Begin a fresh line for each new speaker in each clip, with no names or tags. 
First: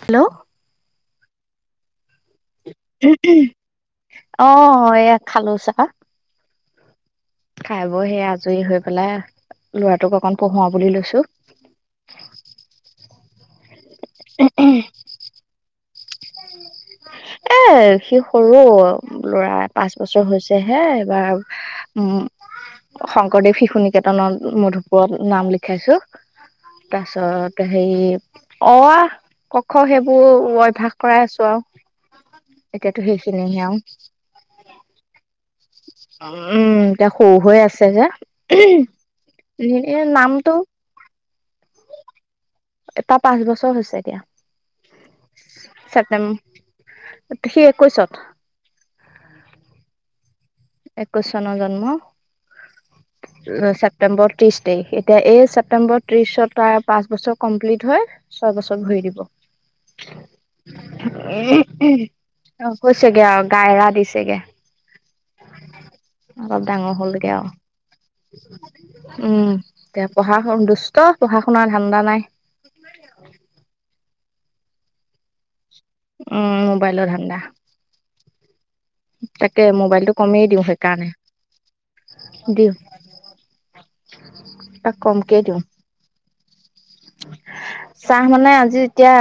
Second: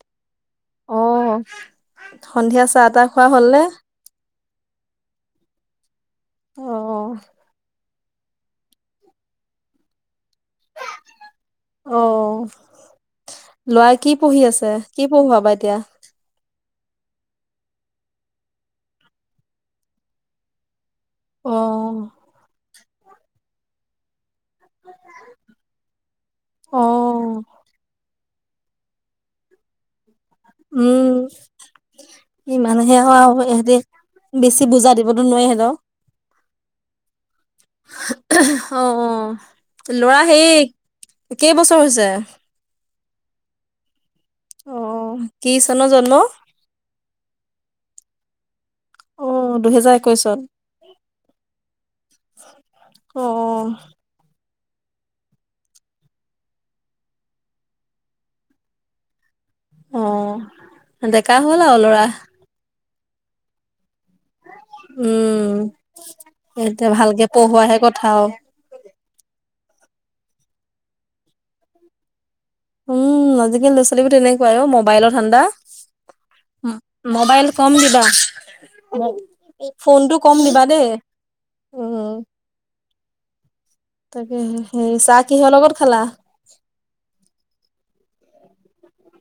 Hello
অ', সন্ধিয়া চাহ তাহ খোৱা হ'ল নে?
অ', এয়া খালো চাহ।
অ'।
খাই ব‌ই সেয়া আজৰি হৈ পেলাই লৰাটোক অকণ পঢ়োৱাবলৈ লৈছোঁ।
অ', ল'ৰা কি পঢ়ি আছে? কি পঢ়োৱাবা এতিয়া?
এ, সি সৰু ল'ৰা পাঁচ বছৰ হৈছে। হৈছে হে, এইবাৰ
অ',
উম শংকৰদেৱ শিশু নিকেতনত মধুপুৰত নাম লিখাইছোঁ
অ'।
তাৰপিছত হেৰি অ, আ, ক, খ সেইবোৰ অভ্যাস
উম,
কৰাই আছোঁ আৰু
ইমানহে
এতিয়াতো সেইখিনেহে
ইহঁতি
আৰু উম,
বেছি বুজা দিবতো নোৱাৰি সিহঁতক।
এতিয়া সৰু হৈ আছে যে,
অ',
[unintelligible] নামটো
কেই বছৰ হৈছে?
এটা পাঁচ বছৰ হৈছে এতিয়া।
অ', কি চনৰ জন্ম?
ছেপ্টম্বৰত সেই একৈশত
অ' দুহেজাৰ একৈশত
একৈশ চনত জন্ম
অ',
ছেপটেম্বৰ ত্ৰিছ তাৰিখে, এতিয়া এই ছেপটেম্বৰ ত্ৰিশত তাৰ পাঁচ বছৰ কমপ্লিট হয়। ছয় বছৰ ভৰি দিব
অ', ডেকা হ'ল আৰু ল'ৰা।
এই অ', কৈছেগে আৰু কাইৰা দিছেগে।
উম,
অলপ
এতিয়া
ডাঙৰ
ভালকে
হ'লগে আৰু
পঢ়োৱাহে কথা আৰু
উম, এতিয়া পঢ়া শুনা দুষ্ট পঢ়া শুনাৰ ধান্দা নাই।
উম, আজিকালি ল'ৰা ছোৱালীবোৰ তেনেকুৱাই অ' মোবাইলৰ ধান্দা
উম মোবাইলৰ ধান্দা
মোবাইল কম দিবা
তাকে মোবাইলটো
ফোনটো কম
কমেই দিওঁ
দিবা দেই
সেইকাৰণে
উম।
দিওঁ।
তাকেহে
তাক
সেই চাহ
কমকে
কিহৰ
দিওঁ
লগত খালা?
চাহ মানে আজি এতিয়া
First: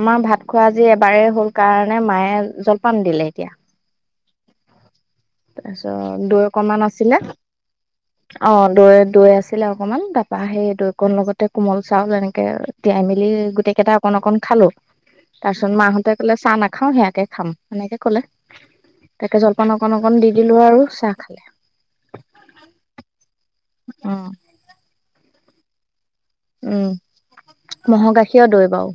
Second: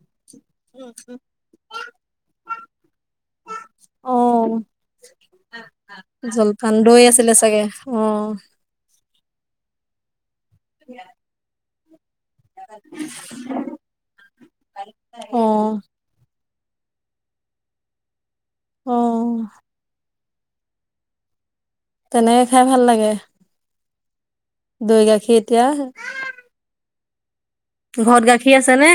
আমাৰ ভাত খোৱা আজি এবাৰেই হল কাৰণে মায়ে জলপান দিলে এতিয়া।
অ'।
তাৰ পিছত দৈ
জলপান
অকণমান
দৈ
আছিলে,
চাগে
অ' দৈ দৈ আছিলে অকণমান তাৰপা হেয়ে দৈ অকণ লগতে কোমল চাউল এনেকে, তিয়াই-মেলি গোটেই কেইটাক অকণ-অকণ খালোঁ, তাৰপিছত
অ'
মাহতে কলে চাহ নাখাওঁ সেয়াকে খাম, সেনেকে কলে তাৰ
অ'
পা জলপান অকণ অকণ দি দিলোঁ আৰু চাহ খালে।
তেনেকে খাই ভাল লাগে
অ'।
দৈ গাখীৰ এতিয়া
উম, মহৰ
ঘৰত
গাখীৰৰ
গাখীৰ
দৈ
আছে
বাও,
নে?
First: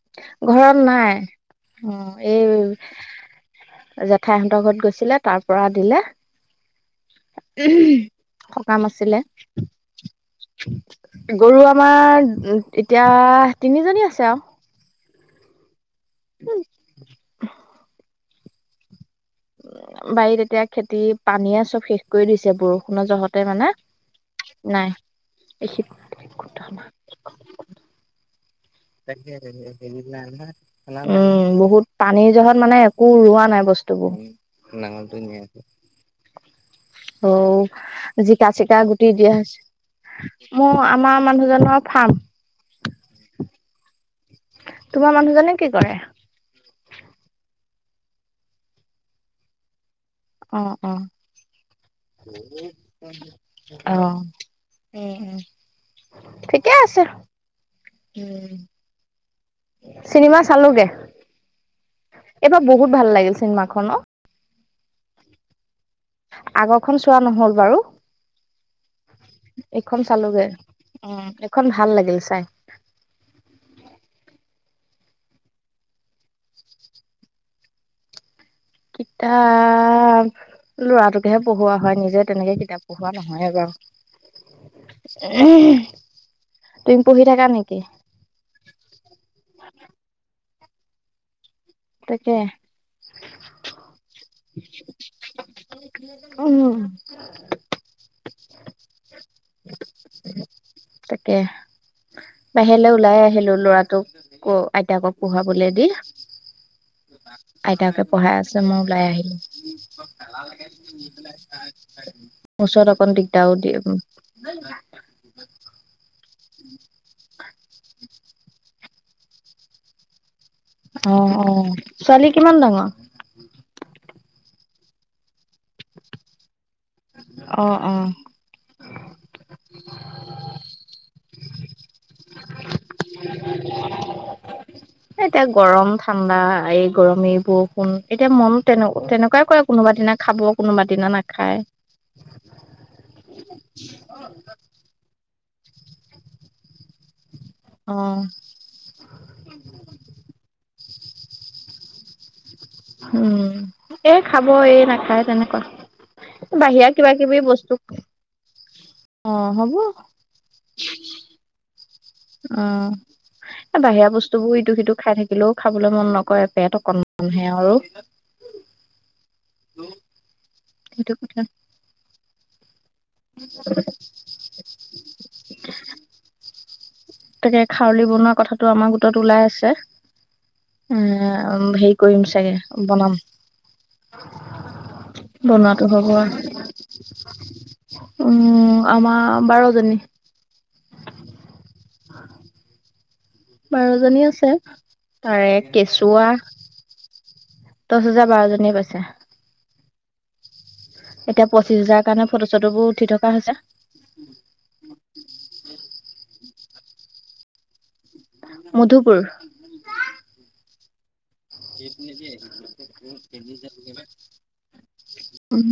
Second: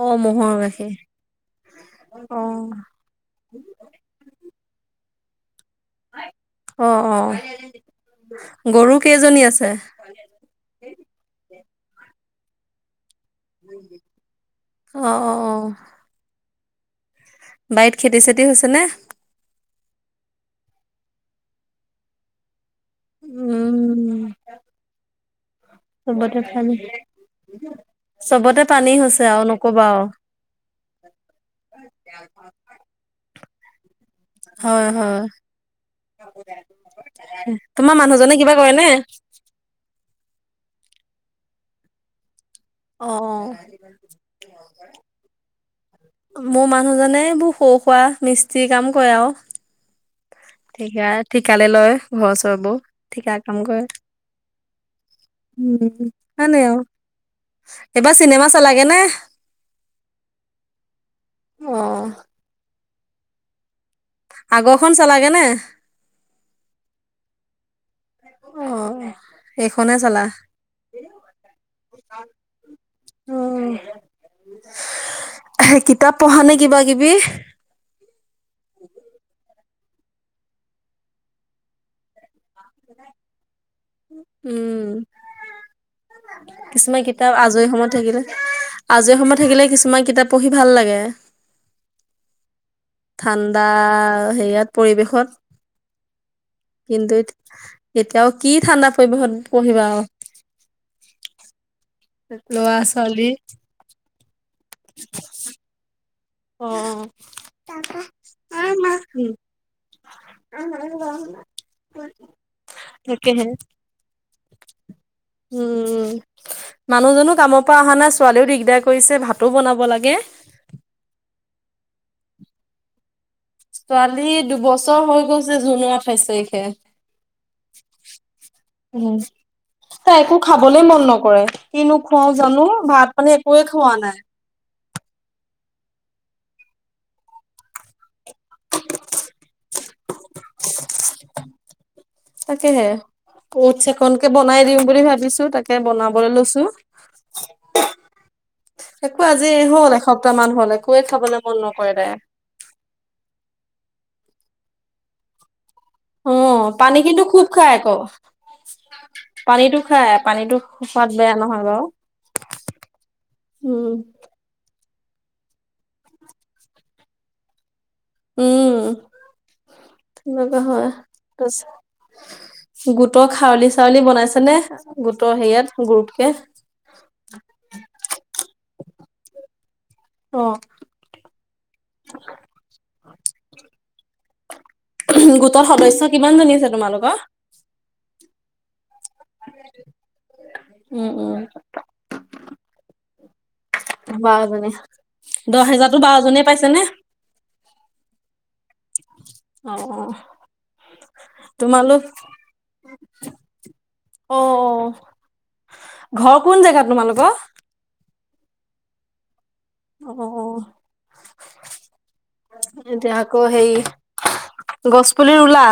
অ' ম'হৰ
ঘৰত
গাখীৰ।
নাই
অ'।
জেঠাইহঁতৰ ঘৰত গৈছিলে তাৰ পৰা দিলে
অ', অ'।
[unintelligible] সকাম
গৰু
আছিলে
কেইজনী আছে?
গৰু আমাৰ উহুম-এতিয়া তিনিজনী আছে আও
অ', অ', অ
হুম
বাৰীত খেতি-চেতি হৈছেনে?
আওম বাৰীত এতিয়া খেতি, পানীয়ে চব শেষ কৰি দিছে ব্ৰৌ সোণৰ জহতে মানে,
উম
নাই, এইখিত
চবতে পানী, চবতে পানী হৈছে আও নকবা আও
আন্ধাৰত ইমান উম বহুত পানী জহত মানে একো ৰোৱা নাই বস তুবুং,
হয়
নাঙলত
হয়।
ধৰি নিয়ে আকৌ ঔওক,
তোমাৰ মানুহজনে কিবা কৰে
জিকা-চিকা
নে?
গুতি দিয়া হৈছে। মোৰ-আমাৰ মানুহজনৰ ফাৰ্ম।
অ'।
তোমাৰ মানুহজনে কি কৰে?
মোৰ মানুহজনে এইবোৰ সৰু খোৱা মিস্ত্ৰী কাম কৰে আৰু।
অ অ
ঠিকা, ঠিকালে লয় ঘৰ-চৰবোৰ, ঠিকাত কাম কৰে।
অ' উম উম
উম-উম-উম, ইমানে
ঠিকে
আও
আছে
এইবাৰ চিনেমা
উম,
চালাগে নে?
চিনেমা চালোগে,
অ',
এইবাৰ বহুত ভাল লাগিল চিন-মা খন ন?
আগৰখন চালাগে নে?
আগৰ-খন চোৱা নহল বাৰু
অ', এইখনে
এইখন
চালা?
চালোগৈ, উম এইখন ভাল লাগিল চাই
উম, [unintelligible] কিতাপ পহা নে কিবা-কিবি?
কিতাপ, ল'ৰাটোকহে পহুৱা হয় নিজে তেনেকে কিত কিতাপ পঢ়োৱা নহয়ে বাৰু, [unintelligible]
ঔ-মা বৌলা
তুমি
কিছুমান
পঢ়ি
কিতাপ
থাকা
আজৰি
নেকি
সময়ত থাকিলে, [unintelligible] আজৰি সময়ত থাকিলে কিছুমান কিতাপ পহি ভাল লাগে।
তাকে।
ঠাণ্ডা, হেৰিয়াত পৰিৱেশত।
উম।
কিন্তুত, এতিয়াও কি ঠাণ্ডাত পৰিবেশত পঢ়িবা আও।
তাকে,
আৰু ল'ৰা
বাহিৰলৈ ওলাই
ছোৱালী
আহিলো লৰাটোক ক আইতাকক পহুৱাবলৈ দি
অ',
আইতাকে পঢ়াই আছে মই ওলাই আহিলো [unintelligible] এলাহ লাগে ওচৰত অকণ
তাকেহে
দিগদাৰো দিয়ে উম।
উম, মানুহজনো কামপ পা মানে ছোৱালীও দিগদাৰ কৰিছে ভাতো বনাব লাগে।
অ', অ', ছোৱালী কিমান ডাঙৰ?
ছোৱালী দুবছৰ হৈ গৈছে জুনৰ আঠাইশ তাৰিখে।
অ', অ'।
উম, তাই একো খাবলে মন নকৰে কিনো খুৱাও জানো? ভাত-পানী একোৱে খোৱা নাই।
এ এতিয়া গৰম ঠাণ্ডা, এই গৰম এইবোৰ কোন এতিয়া মন তেনে-তেনেকুৱাই কৰে, কোনোবা দিনা খাব কোনোবা দিনা নাখায়।
তাকেহে ওটচ্ অকণকে বনাই দিম বুলি ভাবিছো, তাকে বনাবলে লৈছো। [unintelligible]
অ'।
একো আজি হ'ল এসপ্তাহ মান হ'ল, একোৱে খাবলে মন নকৰে তাই।
উম, এই খাব এই নাখায় তেনেকুৱা।
অ',
বাহিৰা
পানী
কিবা
কিন্তু
কিবি
খুব
বস্তু
খায় আকৌ।
অ হ'ব
পানীতো খায়, পানীটো খোৱাত বেয়া নহয় বাৰু।
উম, এ
উম,
বাহিৰা বস [unintelligible] ইটো সিটো খাই থাকিলেও খাবলৈ মন নকৰে, পেট অকনমানহে আৰু।
উম, তেনেকুৱা হয়
সেইটো কথা
তাৰপিছত গো গোটৰ খাউলি-চাউলি বনাইছনে, গোটৰ হেৰিয়াত গ্ৰুপকে?
তাকে খাউলি বনোৱা কথাটো আমাৰ গোটত ওলাই আছে।
অ'।
উম, হেৰি কৰিম চাগে বনাম।
গোটৰ
বনোৱাটো
সদস্য
হ'ব
কিমানজনী আছে তোমালোকৰ?
উম, আমাৰ বাৰজনী।
উম, উম।
বাৰ জনী আছে,
বাৰজনী
তাৰে
দহ হেজাৰতো
কেঁচুৱা
বাৰজনীয়ে পাইছে নে
দশ হাজাৰ বাৰজনীয়ে পাইছে।
অ', অ'।
এতিয়া পঁচিছ
তোমালোক
হাজাৰৰ কাৰণে ফটো-চটোবোৰ উঠি থকা হৈছে।
অ', অ', ঘৰ কোন জেগাত তোমালোকৰ?
মধুপুৰ।
অ'।
[unintelligible]
এতিয়া আকৌ হেৰি গছ পুলি ৰুলা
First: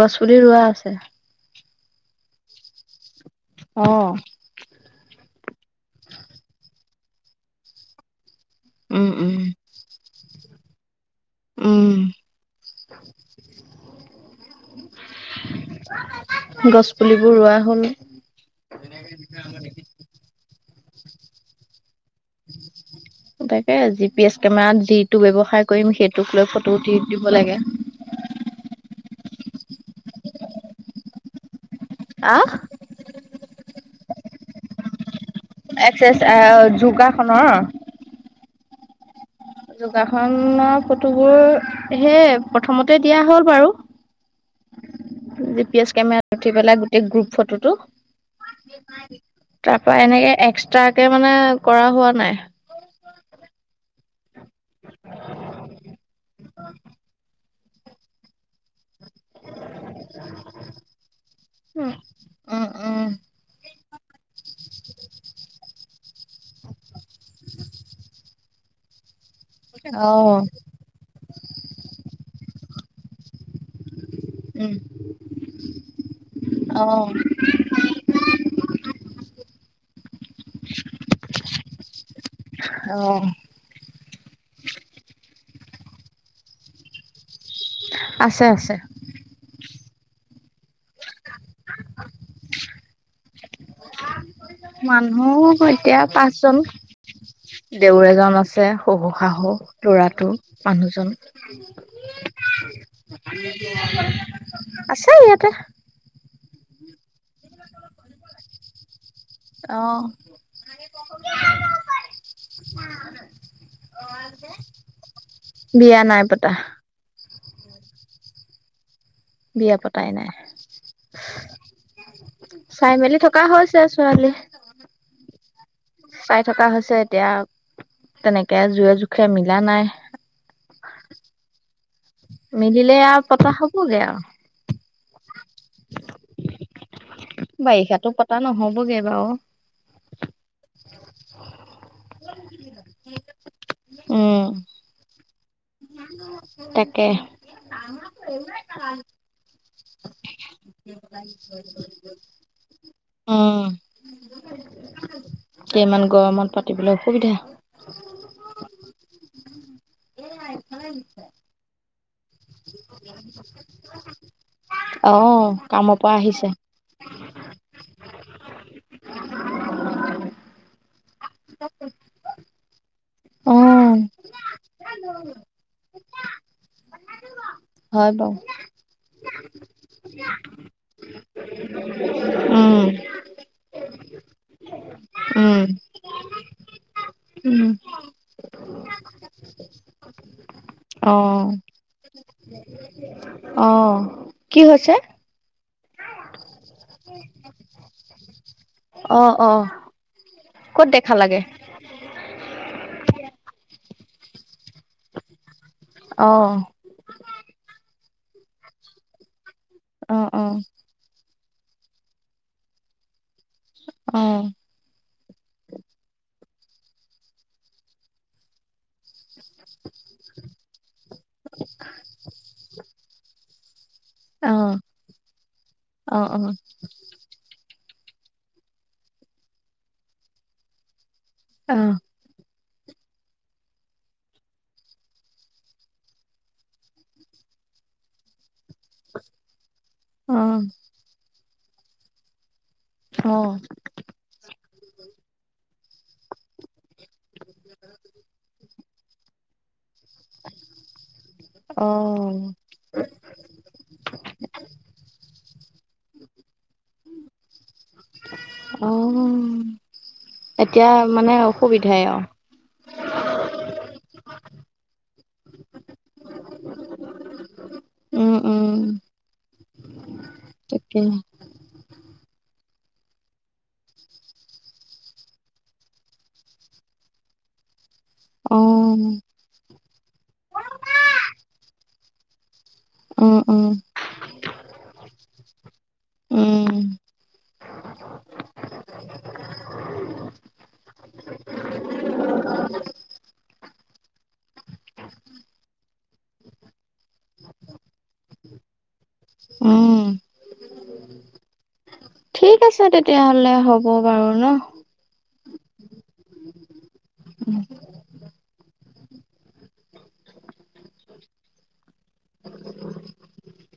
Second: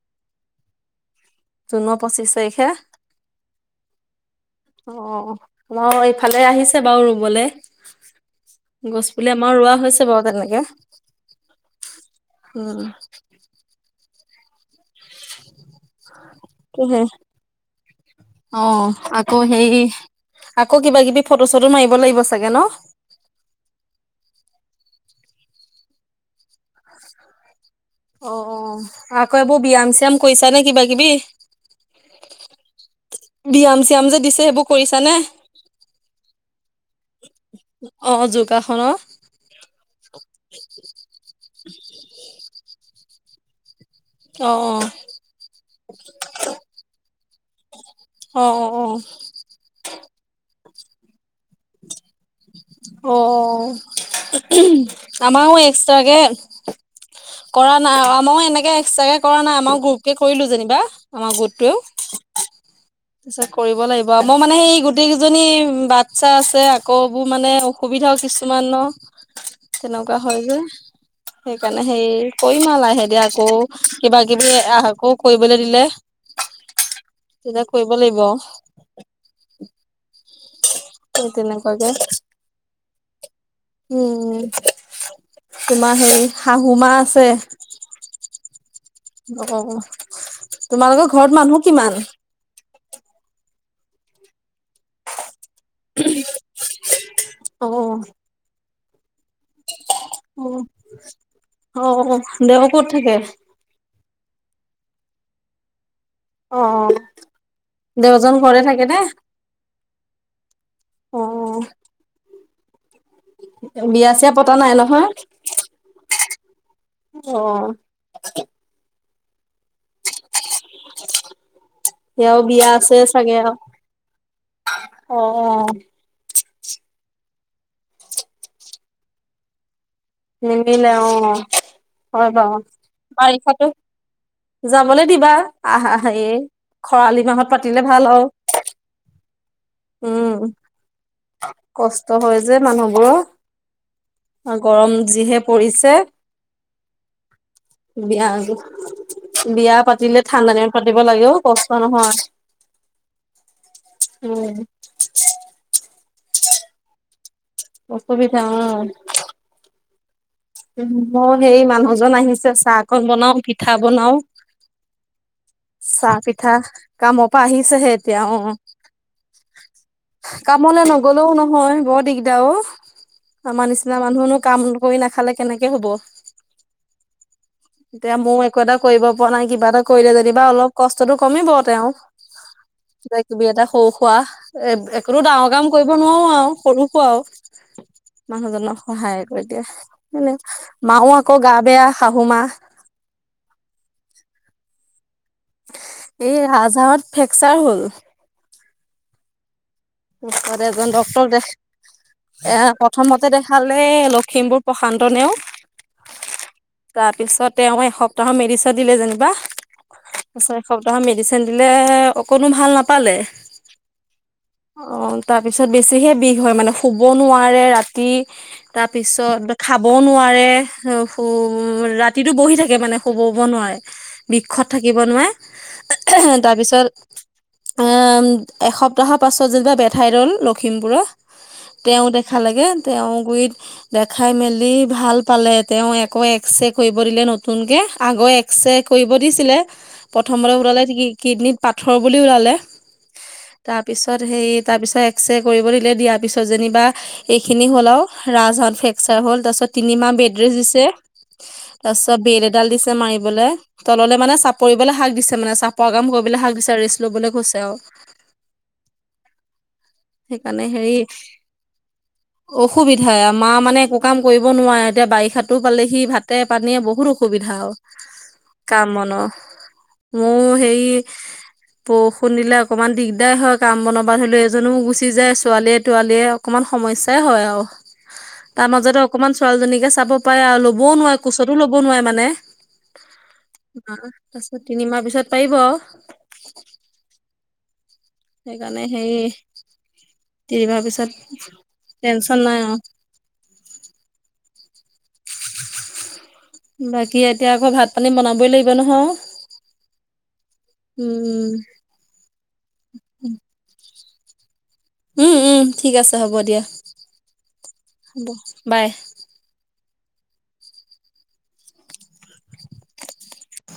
গছ-পুলি ৰোৱা আছে।
জুনৰ পঁচিশ তাৰিখে
অ'।
অ, মই এইফালে আহিছে বাৰু ৰুমলৈ। গছ
উম
পুলি
উম
আমাৰ ৰোৱা হৈছে বাৰু তেনেকে।
উম।
[unintelligible]
গছ
উম
পুলিবোৰ ৰোৱা হ'ল।
অ, আকৌ হেই আকৌ কিবা কিবি ফটো চটো মাৰিব লাগিব চাগে ন?
তাকে জি পি এছ কেমেৰাত যিটো ব্যৱসায় কৰিম সেইটোক লৈ ফটো উঠি দিব লাগে।
অ, অ, আকৌ এইবোৰ ব্যায়াম চ্যায়াম কৰিছা নে কিবা কিবি?
আহ?
ব্যয়াম চ্যায়াম যে দিছে সেইবোৰ কৰিছা নে?
এক্সাৰচাই যোগাসনৰ
অ, যোগাসনৰ।
যোগাসনৰ ফটোবোৰ হে প্ৰথমতে দিয়া হ'ল বাৰু।
অ, অ,
জি পি এছ কেমেৰাত উঠি পেলাই গোটেই গ্ৰুপ ফটোটো,
অ' অ' অ'
তাৰ পৰা এনেকে এক্সট্ৰাকে মানে কৰা হোৱা নাই।
অ, আমাৰও এক্সট্ৰাকে,
[unintelligible]
কৰা নাই অ মই এনেকে এক্সট্ৰাকে কৰা নাই আমাৰ গ্ৰুপ কে কৰিলো যেনিবা আমাৰ গোট টোৱেও।
উম উম উম
পিছত কৰিব লাগিব মোৰ মানে সেই গোটেই কেইজনীৰ বাচ্ছা আছে আকৌ বোৰ মানে অসুবিধাও কিছুমানৰ।
অ
তেনেকুৱা হয় যে সেইকাৰণে সেই কৰিম আৰু লাহে দিয়া আকৌ কিবা কিবি
উম
আকৌ কৰিবলৈ দিলে
অ
তেতিয়া কৰিব লাগিব আও। সেই তেনেকুৱাকে।
অ
উম, তোমাৰ হেৰি শাহু মা আছে।
আছে আছে।
অ তোমালোকৰ ঘৰত মানুহ কিমান?
মানুহ এতিয়া পাঁচজন
অ
দেউৰ এজন আছে। শহু শাহু লৰাটো
অ
মানুহজন।
অ দেও ক'ত থাকে
আছে ইয়াতে।
অ', অ', দেউজন ঘৰে থাকে নে।
অহ
অ বিয়া চিয়া পতা
[unintelligible]
নাই নহয়
বিয়া নাই পতা।
অহ।
বিয়া পতাই নাই।
ইয়াৰো বিয়া
চাই
আছে
মেলি
চাগে
থকা
আৰু
হৈছে ছোৱালী।
অ', অ'।
চাই থকা হৈছে এতিয়া তেনেকে জোৰে জোখে মিলা নাই।
নিমিলে অ হয় বাৰু
মিলিলে আৰু পতা
বাৰিষাতো
হ'ব গে আৰু।
যাবলৈ দিবা আহ আহ এ খৰালি মাহত পাতিলে ভাল
বাৰিষাতো
আৰু
পতা নহ'বগে বাৰু।
উম, কষ্ট হয় যে মানুহবোৰৰ।
উম,
আ গৰম যিহে পৰিছে।
তাকে। [inaudible]
বিয়া বিয়া পাতিলে ঠাণ্ডা দিনত পাতিব লাগেও কষ্ট নহয়
উম,
উম।
কেইমান গৰমত পাতিবলৈ অসুবিধা।
অসুবিধা উম। উম মোৰ সেই মানুহজন আহিছে চাহ অকন বনাও পিঠা বনাও।
অ', কামৰ পৰা
চাহ
আহিছে।
পিঠা কামৰ পৰা আহিছেহে এতিয়া অ'। কামলে নগ'লেও নহয় বৰ দিগদাৰ অ'। আমাৰ
অ',
নিচিনা মানুহনো কাম কৰি নাখালে কেনেকে হ'ব
হয়
এতিয়া
বাৰু।
ময়ো একো এটা কৰিব পৰা নাই কিবা এটা কৰিলে যেনিবা অলপ কষ্টটো কমিব তেওঁৰ।
উম।
তুমি এটা সৰু সুৰা এ একোটো ডাঙৰ
উম।
কাম কৰিব নোৱাৰো আৰু সৰু সুৰা আৰু
উম।
মানুহজনক সহায় কৰি এতিয়া সেনে মাও আকৌ
অ',
গা বেয়া শাহু মা
অ', কি হৈছে।
এই ৰাজহাঁড়ত ফ্ৰেকচাৰ হ'ল।
অ', অ'।
ওচৰত
ক'ত
এজন
দেখা
ডক্টৰ
লাগে?
দেখ এ প্ৰথমতে দেখালে লখিমপুৰ প্ৰশান্ত নেওগ
অ'।
তাৰ পিছত তেওঁ এসপ্তাহৰ মেডিচিন দিলে যেনিবা তাৰ
অ', অ',
পিছত এসপ্তাহ মেডিচিন সেণ্ডিলে অকণো ভাল নাপালে
উম।
অ', তাৰ পিছত বেছিহে বিষ হয় মানে শুব নোৱাৰে ৰাতি তাৰপিছত খাবও নোৱাৰে ৰাতিটো বহি থাকে মানে শুবও নোৱাৰে বিষত
অ',
থাকিব নোৱাৰে।
অ', অ'।
তাৰপিছত এ এসপ্তাহৰ পাছত যেতিবা বেঠাই দল লখিমপুৰত
অ',
তেওঁ দেখা লাগে তেওঁ গুৰিত দেখাই মেলি ভাল পালে তেওঁ একো এক্স-ৰে দিলে নতুন কে আগৰ এক্স ৰে কৰিব দিছিলে প্ৰথমতে
অ'।
ওলালে কিডনীত পাথৰ বুলি ওলালে
অ'।
পিছত সেই তাৰপিছত এক্স- ৰে কৰিব দিলে দিয়াৰ পিছত যেনিবা এইখিনি হ'ল আৰু ৰাজহত ফ্ৰেকচাৰ হ'ল তাৰ পিছত তিনিমাহ বেদ বেদ ৰেষ্ট দিছে তাৰপিছত বেল
অ',
এডাল দিছে মাৰিবলৈ। তললৈ মানে চাপৰিবলৈ শাক দিছে মানে চাপৰ কাম কৰিবলৈ হাক দিছে ৰেষ্ট লবলৈ গৈছে আৰু।
অ
সেইকাৰণে
এতিয়া
হেৰি
মানে অসুবিধাই আৰু
অসুবিধাই মা মানে একো কাম কৰিব নোৱাৰে এতিয়া বাৰিষাটো পালেহি ভাতে পানীয়ে বহুত অসুবিধা আৰু
উম, উম,
কাম-বনৰ মোৰ হেৰি
তাকেহে।
বৰষুণ দিলে অকমান দিগদাৰ হয় কাম বনাবা ধৰি লও এজনোও গুচি যায় ছোৱালীয়ে তোৱালীয়ে অকমান সমস্যাই হয় আৰু
অ',
তাৰ মাজতে
উম,
অকমান ছোৱালীজনীকে চাব পাৰে আৰু ল'বও নোৱাৰে কোচতো ল'ব নোৱাৰে মানে
উম,
আহ তাৰছিত তিনিমাহ পিছত পাৰিব।
উম
সেইকাৰণে সেই তিনিমাহ পিছত টেনচন নাই আৰু বাকী এতিয়া আকৌ ভাত পানী বনাবই লাগিব নহয়
উম
উম
ঠিক আছে তেতিয়াহ'লে হ'ব বাৰু ন
উম উম ঠিক আছে হ'ব দিয়া
উম
হ'ব বাই
[inaudible]